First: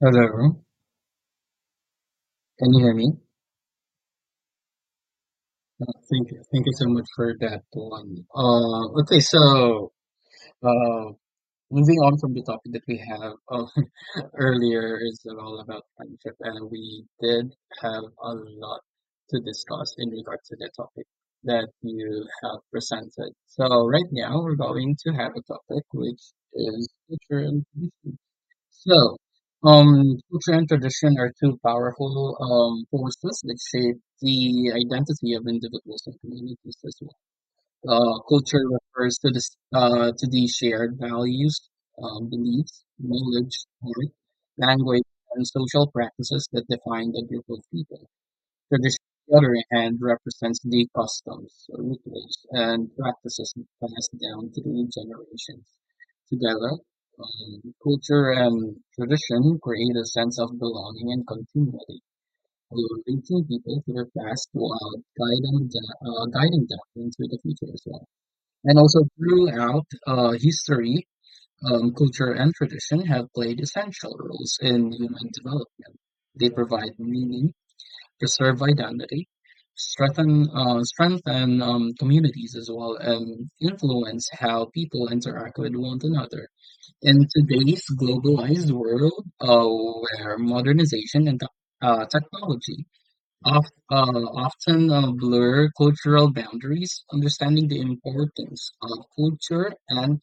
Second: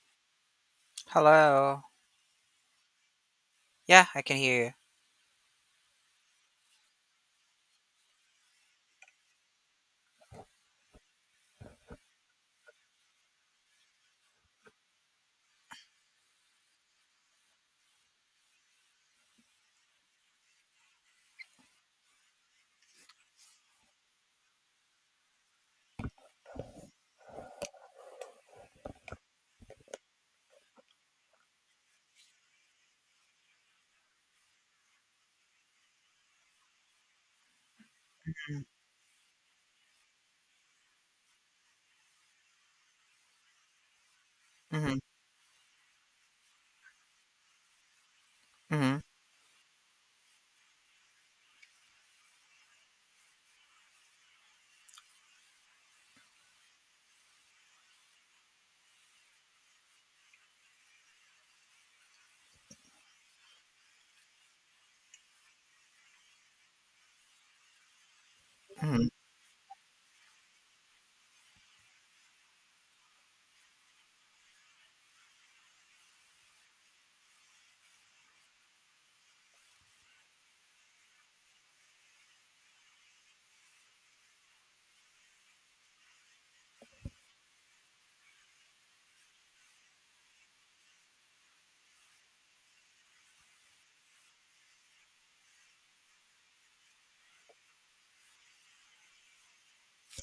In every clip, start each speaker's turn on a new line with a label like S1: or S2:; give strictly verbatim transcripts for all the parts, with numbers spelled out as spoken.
S1: Hello,
S2: Hello.
S1: can you hear me?
S2: Yeah, I can hear
S1: Uh, Thank you. Thank you so much for that one. Uh, okay, so uh, moving on from the topic that we have uh, earlier is all about friendship, and we did have a lot to discuss in regard to the topic that you have presented. So right now we're going to have a topic which is culture and tradition. So, um, culture and tradition are two powerful um, forces that shape the identity of individuals and communities as well. Uh, culture
S2: you.
S1: refers to the s- uh, to the shared values, um, beliefs, knowledge, art,
S2: Mhm,
S1: language, and social practices that define a group of people. Tradition,
S2: mhm,
S1: on the other hand, represents the customs, uh, rituals, and practices passed down through generations. Together, um, culture and tradition create a sense of belonging and continuity, linking people to their past while guiding them, uh, guiding them into the future as well. And also
S2: mhm.
S1: throughout uh, history, um, culture and tradition have played essential roles in human development. They provide meaning, preserve identity, strengthen uh, strengthen um, communities as well, and influence how people interact with one another. In today's globalized world, uh, where modernization and tech- uh, technology of, uh, often uh, blur cultural boundaries, understanding the importance of culture and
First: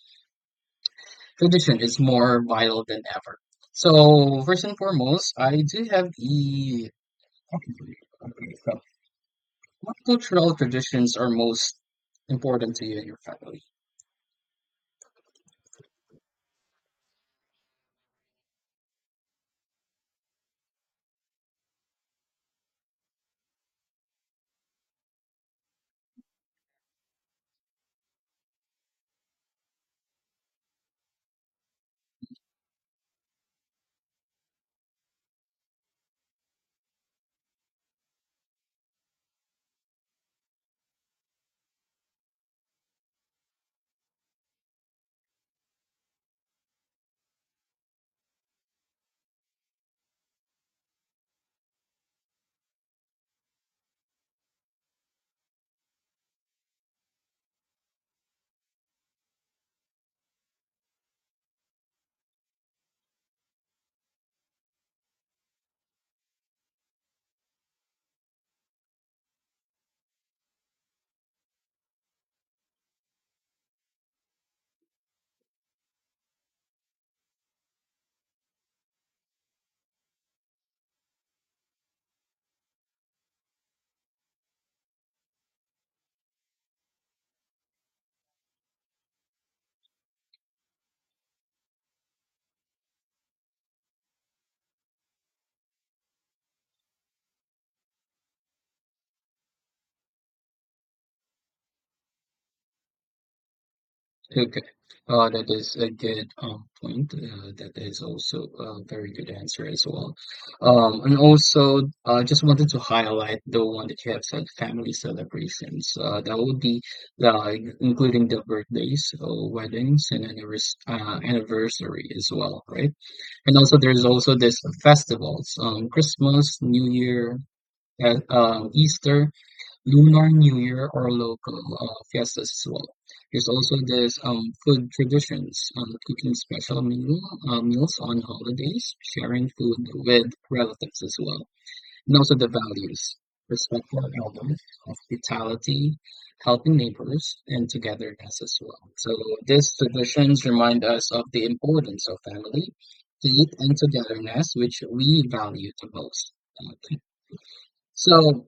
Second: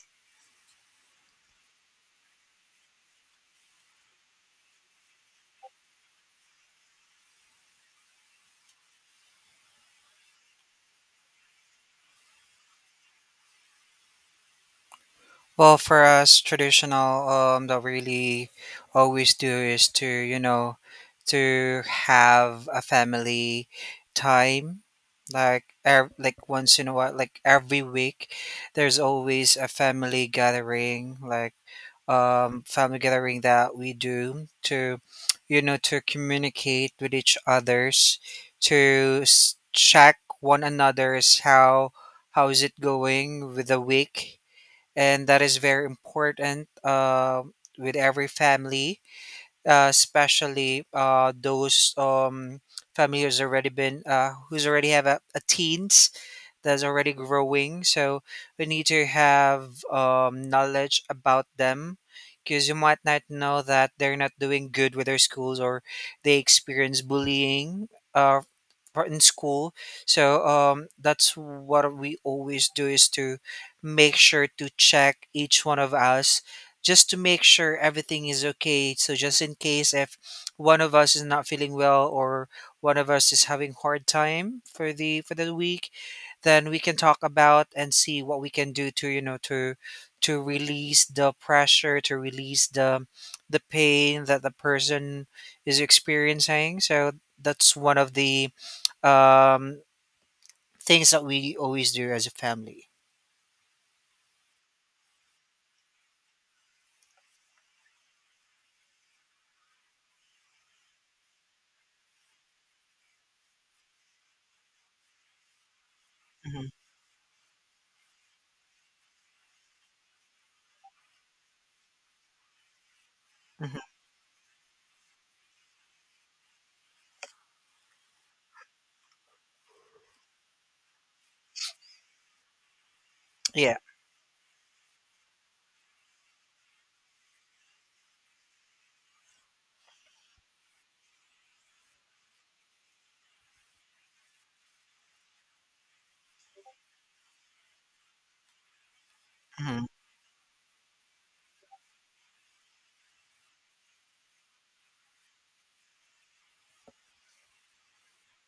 S1: tradition is more vital than ever. So, first and foremost, I do have the. Okay, so what cultural traditions are most important to you and your family?
S2: Well, for us traditional, um, that really always do is to you know to have a family time, like ev- like once in a while, like every week, there's always a family gathering, like um, family gathering that we do to you know to communicate with each others, to s- check one another's how how is it going with the week, and that is very important, uh, with every family, uh, especially uh, those, um, family who's already been uh, who's already have a, a teens that's already growing. So we need to have um, knowledge about them, because you might not know that they're not doing good with their schools, or they experience bullying, uh, for- in school. So um, that's what we always do, is to make sure to check each one of us, just to make sure everything is okay. So just in case if one of us is not feeling well, or one of us is having hard time for the for the week, then we can talk about and see what we can do to you know to to release the pressure, to release the the pain that the person is experiencing. So that's one of the um things that we always do as a family.
S1: Okay. Uh, that is a good um, point. Uh, that is also a very good answer as well. Um, and also, I uh, just wanted to highlight the one that you have said, family celebrations. Uh, that would
S2: Hmm.
S1: be like including the birthdays, uh, weddings, and annivers uh, anniversary as well, right? And also,
S2: Hmm.
S1: there's also this festivals, um, Christmas, New Year, uh, um, Easter, Lunar New Year, or local uh, fiestas as well. There's also
S2: Yeah.
S1: this um, food traditions, um, cooking special meal, uh, meals on holidays, sharing food with relatives as well, and also the values, respect for elders, hospitality, helping neighbors, and togetherness as well. So these
S2: Hmm.
S1: traditions remind us of the importance of family, faith, and togetherness, which we value the most. Okay. So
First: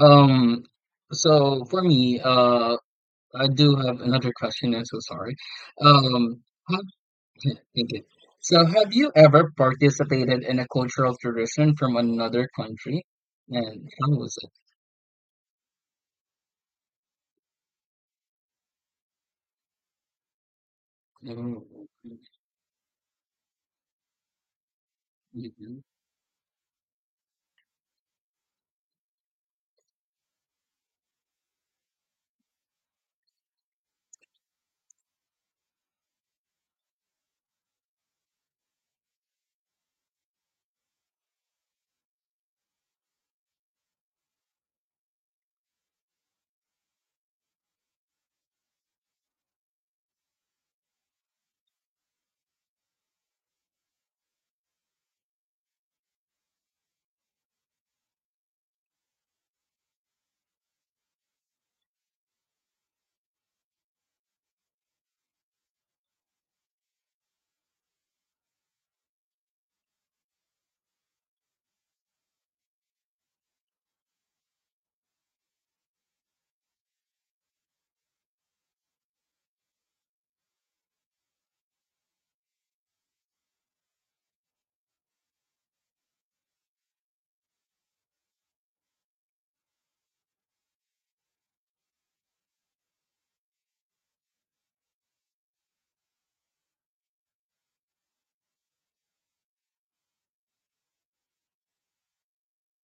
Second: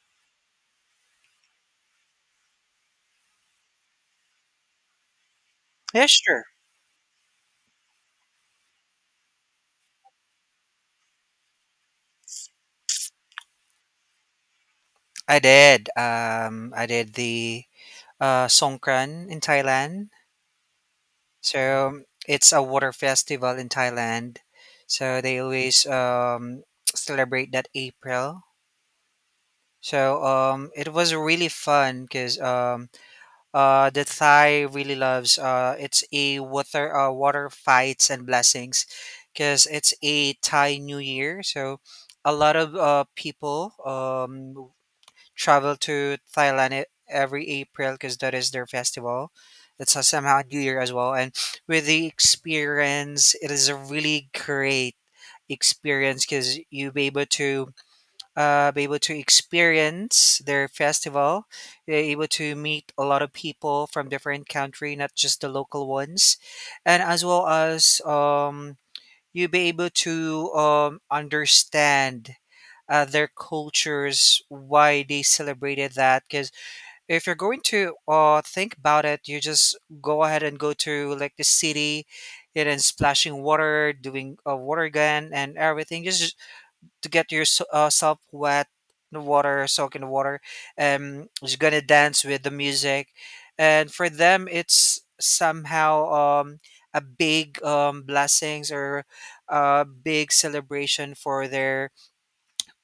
S1: um, so for me, uh, I do have another question. I'm so sorry.
S2: Yeah,
S1: Um,
S2: sure.
S1: have- thank you. So, have you ever participated in a cultural tradition from another country, and how was it?
S2: I did um i did the uh Songkran in Thailand.
S1: Mm,
S2: So it's a water festival in Thailand. So they
S1: mhm.
S2: always um, celebrate that April. So um, it was really fun because um, uh, the Thai really loves, uh, it's a water uh, water fights and blessings, because it's a Thai New Year. So a lot of uh, people um, travel to Thailand e- every April, because that is their festival. It's a somehow New Year as well. And with the experience, it is a really great experience, because you be able to, uh, be able to experience their festival. You're able to meet a lot of people from different country, not just the local ones, and as well as, um, you be able to um, understand uh, their cultures, why they celebrated that. Because if you're going to uh, think about it, you just go ahead and go to like the city, and then splashing water, doing a water gun and everything, just just to get yourself wet in the water, soak in the water. Um, just gonna dance with the music, and for them, it's somehow um a big um blessings, or a big celebration for their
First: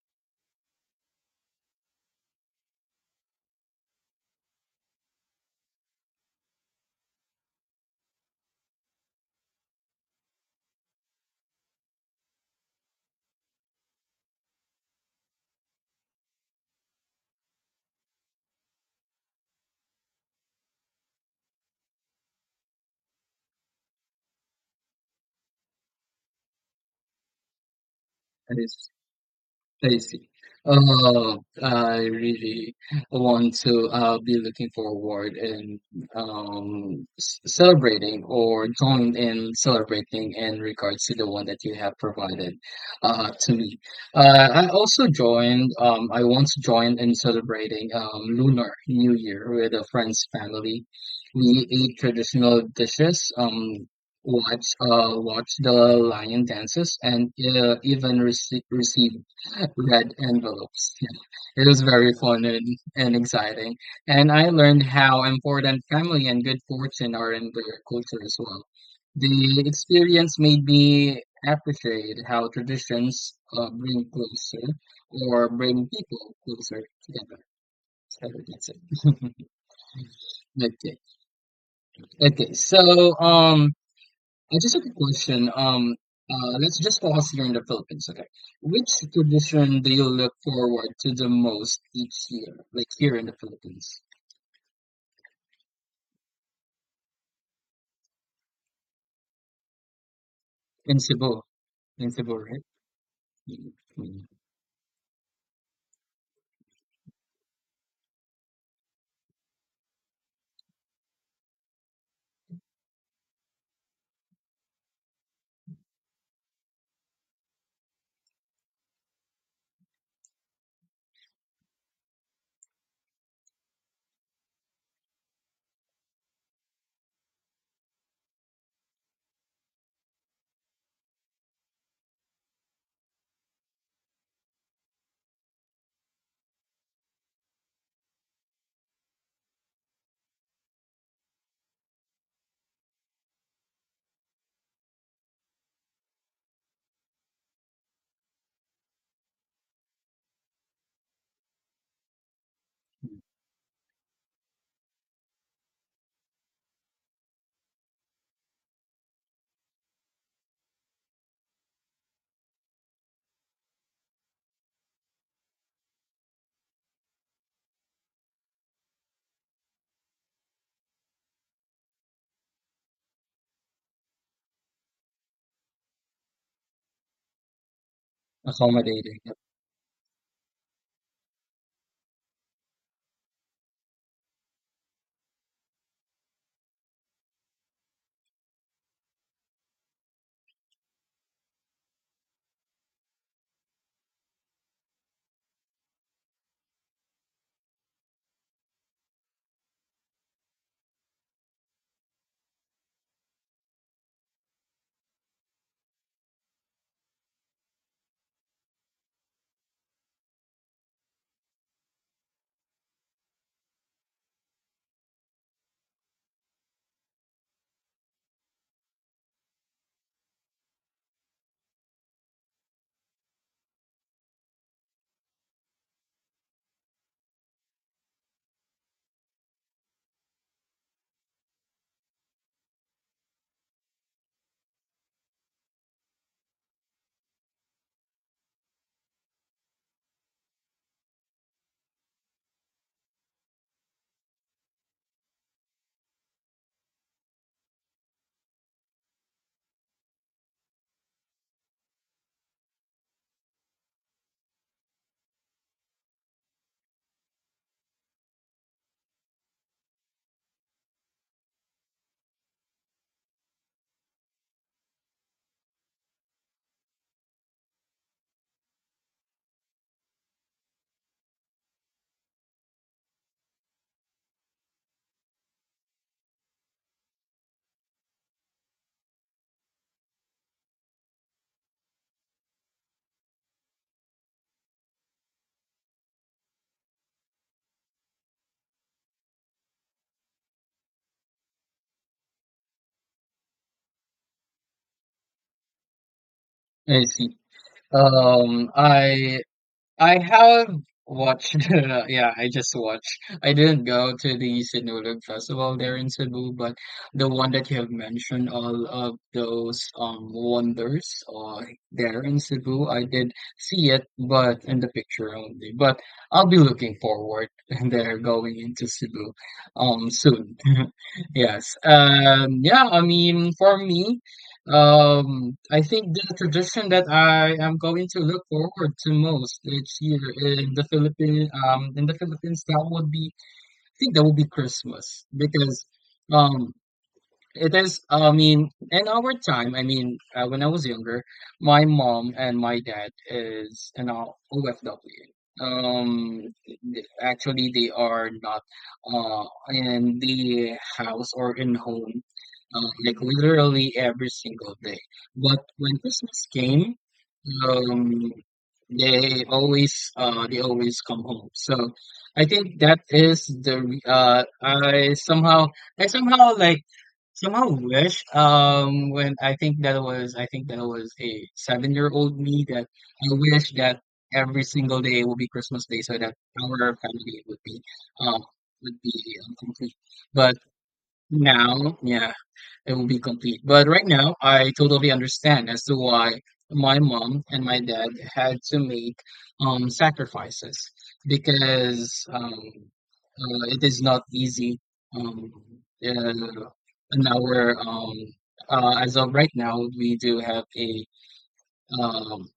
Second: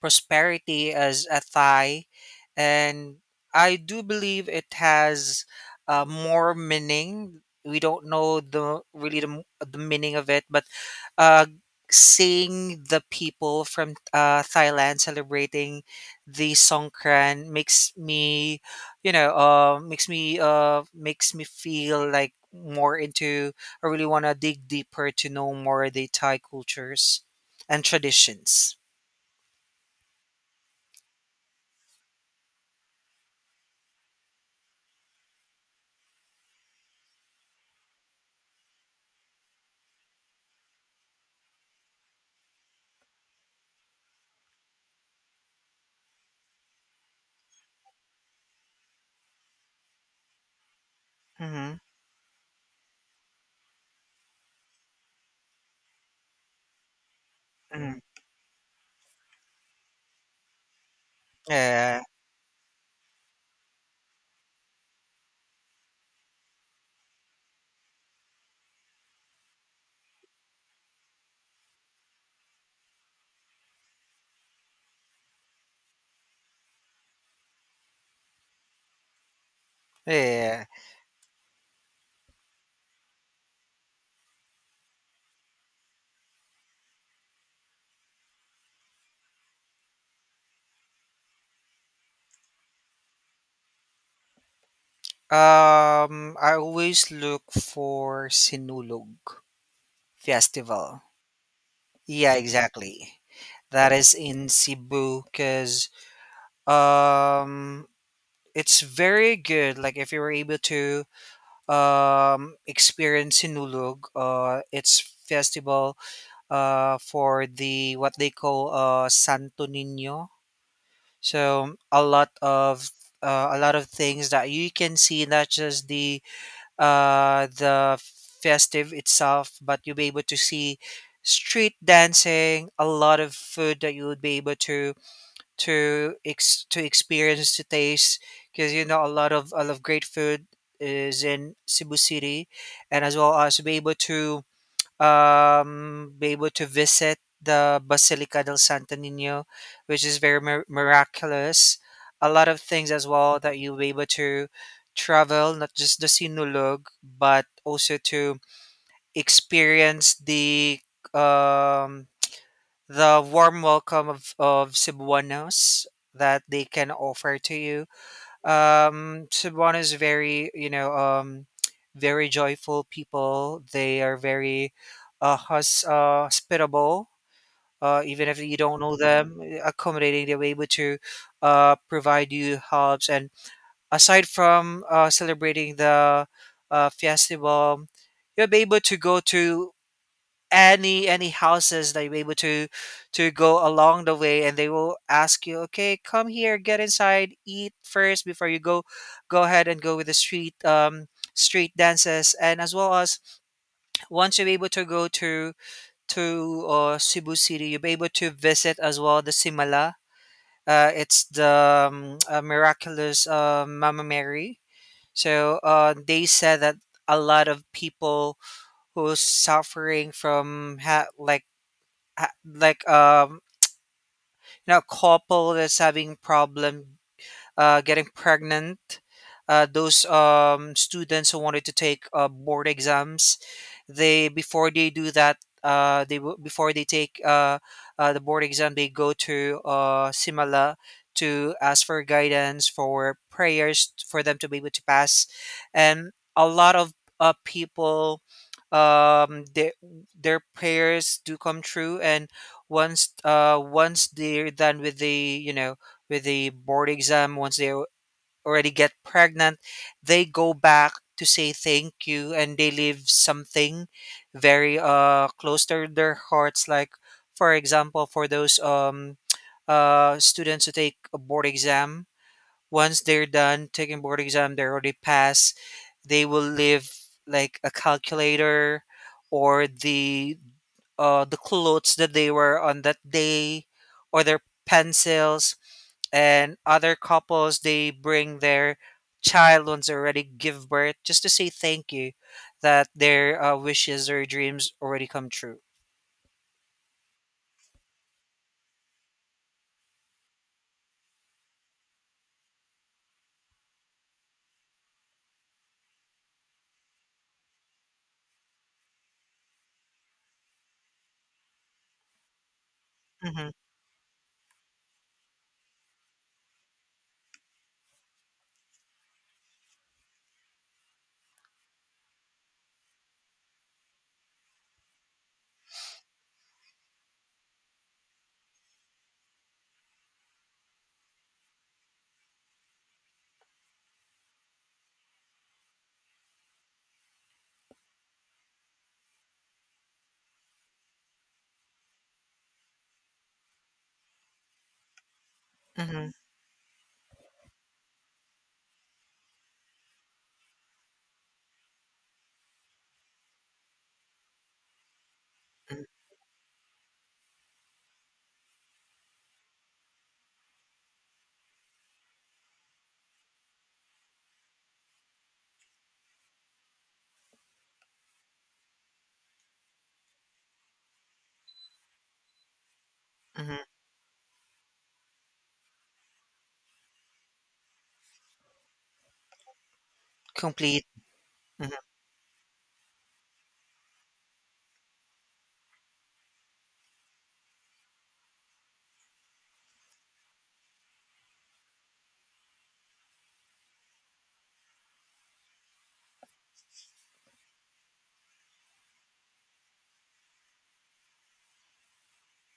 S2: prosperity as a Thai, and I do believe it has uh, more meaning. We don't know the really the, m- the meaning of it, but uh, seeing the people from uh, Thailand celebrating the Songkran makes me, you know, uh, makes me uh, makes me feel like more into. I really want to dig deeper to know more the Thai cultures and
S1: That
S2: traditions.
S1: is I see. Uh, I really want to uh, be looking forward and um, s- celebrating or join in celebrating in regards to the one that you have provided uh, to me. Uh, I also joined, um, I once joined in celebrating um, Lunar New Year with a friend's family. We
S2: Mm-hmm.
S1: ate traditional dishes, um, watch uh watch the lion dances and uh,
S2: Mm-hmm.
S1: even rece- receive red envelopes. Yeah. It was
S2: Yeah,
S1: very fun and, and exciting. And I learned how important family and good fortune are in their culture as well. The experience made me appreciate how traditions uh, bring closer or bring people closer together. So that's it.
S2: yeah.
S1: Okay. Okay. So um I just have a question. Um, uh, let's just pause here in the Philippines, okay? Which tradition do you look forward to the most each year, like here in the Philippines,
S2: Um, I always look for Sinulog
S1: in
S2: Festival.
S1: Cebu, in Cebu,
S2: Yeah,
S1: right?
S2: exactly.
S1: Mm,
S2: That is
S1: mm,
S2: in Cebu because, um, it's very good. Like if you were able to um experience Sinulog, uh, it's festival uh for the what they call uh Santo Niño. So a lot of, uh, a lot of things that you can see, not just the uh, the festive itself, but you'll be able to see street dancing, a lot of food that you would be able to to ex- to experience to taste, because you know a lot of a lot of great food is in Cebu City, and as well as to be able to, um, be able to visit the Basilica del Santo Nino, which is very mir- miraculous. A lot of things as
S1: mm.
S2: well that you'll be able to travel, not just the Sinulog, but also to experience the, um, the warm welcome of, of Cebuanos that they can offer to you. um Cebuano is very, you know um very joyful people. They are very uh, hos- uh hospitable. Uh even if you don't know
S1: Accommodating.
S2: them, uh, accommodating, they're able to uh provide you helps. And aside from uh celebrating the uh festival, you'll be able to go to any any houses that you're able to to go along the way, and they will ask you, okay, come here, get inside, eat first before you go. Go ahead and go with the street um street dances. And as well as, once you're able to go to to uh, Cebu City, you'll be able to visit as well the Simala, uh, it's the, um, uh, miraculous uh, Mama Mary. So uh, they said that a lot of people who's suffering from, ha- like ha- like um you know a couple that's having problem uh, getting pregnant, uh, those um, students who wanted to take uh, board exams, they, before they do that, uh, they w- before they take uh, uh, the board exam, they go to uh, Simala, to ask for guidance, for prayers, for them to be able to pass. And a lot of uh, people, um their their prayers do come true. And once uh once they're done with the you know with the board exam, once they al- already get pregnant, they go back to say thank you, and they leave something very uh close to their hearts. Like for example, for those, um uh students who take a board exam, once they're done taking board exam, they already pass, they will leave like a calculator, or the uh the clothes that they were on that day, or their pencils. And other couples, they bring their child once already give birth, just to say thank you, that their uh, wishes or dreams already come true.
S1: I see. Um, I I have watched, yeah, I just watched. I didn't go to the Sinulog Festival there in Cebu, but the one that you have mentioned, all of those um wonders uh, there in Cebu, I did
S2: Mm-hmm,
S1: see it, but in the picture only. But I'll be looking forward there going into Cebu um soon. Yes. Um yeah, I mean for me um, I think the tradition that I am going to look forward to most each year in the Philippine um in the Philippines, that would be, I think that would be Christmas, because um it is, I mean, in our time, I mean, uh, when I was younger, my mom and my dad is an O F W.
S2: mm-hmm,
S1: Um, th- actually, they are not uh in the house or in home, uh, like literally every single day. But when Christmas came, um, they always uh they always come home. So I think that is the re- uh I somehow, I somehow like Somehow wish, um, when I think that was, I think that was a seven-year-old me, that I
S2: mm-hmm.
S1: wish that every single day will be Christmas Day so that our family would be, um, would be um, complete. But
S2: Complete. Hmm.
S1: now, yeah, it will be complete. But right now, I totally understand as to why my mom and my dad had to make um, sacrifices, because um, uh, it is not easy. Um, uh, in our um, uh, as of right now, we do have a um,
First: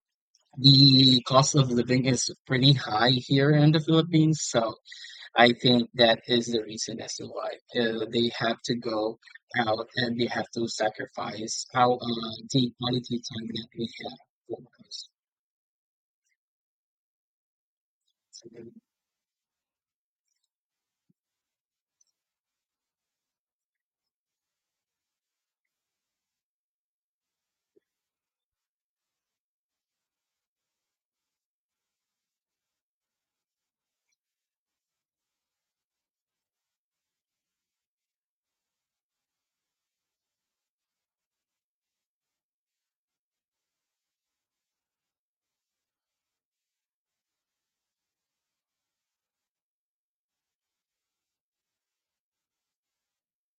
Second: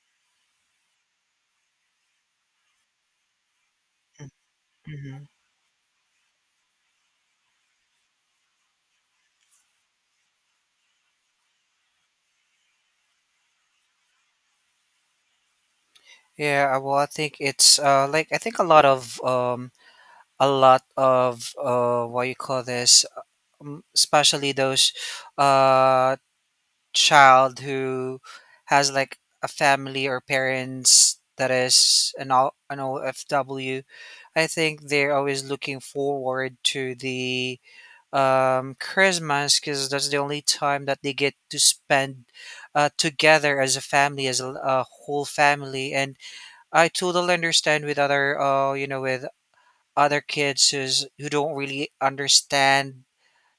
S1: the cost of living is pretty high here in the Philippines, so
S2: Hmm.
S1: I think that is the reason as to why uh, they have to go out and they have to sacrifice how uh, the quality time that we have for us.
S2: Yeah. Uh, well i think it's uh, like I think a lot of, um, a lot of uh, what you call this, um, especially those uh, child who has like a family or parents that is an, O- an OFW. I think they're always looking forward to the um, Christmas, because that's the only time that they get to spend uh, together as a family, as a, a whole family. And I totally understand with other, uh, you know, with other kids who's, who don't really understand.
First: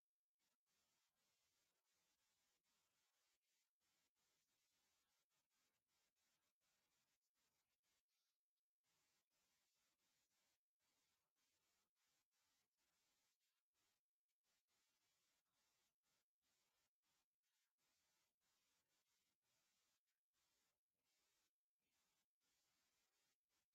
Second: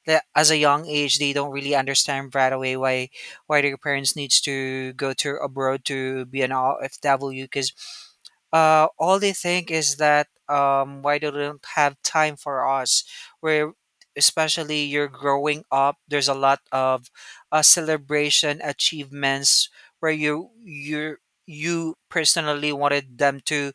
S2: That As a young age, they don't really understand right away why why their parents needs to go to abroad to be an R F W, because uh, all they think is that, um, why do they don't have time for us? Where especially you're growing up, there's a lot of uh, celebration achievements, where you you you personally wanted them to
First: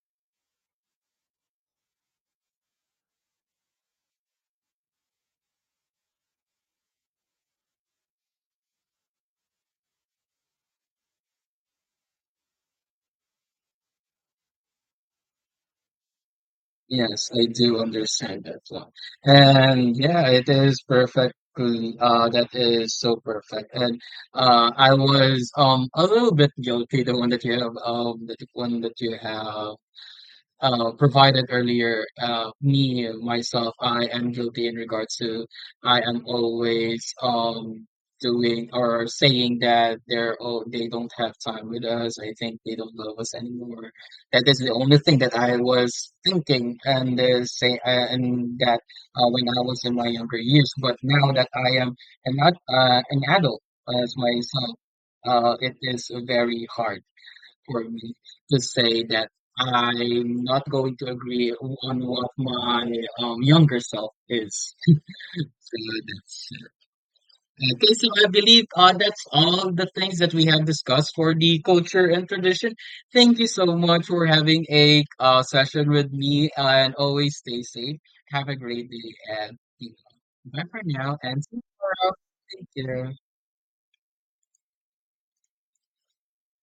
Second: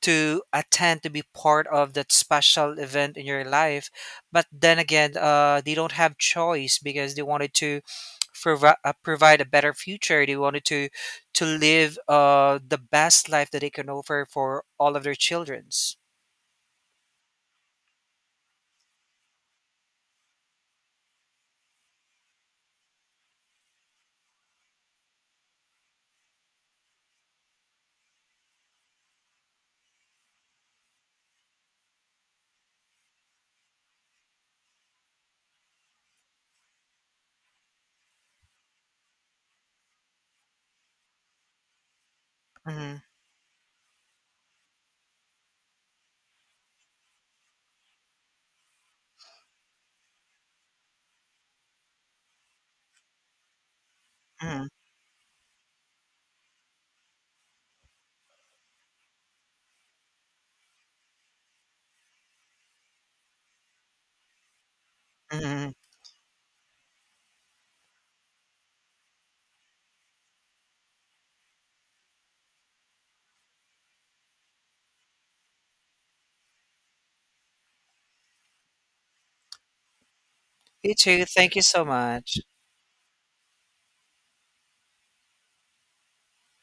S2: to attend, to be part of that special event in your life. But then again, uh, they don't have choice because they wanted to provi- uh, provide a better future. They wanted to to live uh, the best life that they can offer for all of their childrens.
S1: Yes, I do understand that one. And yeah, it is perfectly uh that is so perfect. And uh I was um a little bit guilty the one that you have um the one that you have uh, provided earlier. Uh, me myself, I am guilty in regards to, I am always um doing or saying that they're, oh, they don't have time with us. I think they don't
S2: Hmm.
S1: love us anymore. That is the only thing that I was thinking and uh, say uh, and that uh, when I was in my younger years. But now that I am an ad- uh, an adult as
S2: Hmm.
S1: myself, uh, it is very hard for me to say that I'm not going to agree on what my um, younger self is.
S2: Hmm.
S1: So that's it. Okay, so I believe uh, that's all the things that we have discussed for the culture and tradition. Thank you so much for having a uh, session with me, and always stay safe. Have a great day, and you know, bye for
S2: You
S1: now,
S2: too.
S1: and
S2: Thank
S1: see you
S2: you so
S1: tomorrow.
S2: much.
S1: Thank you.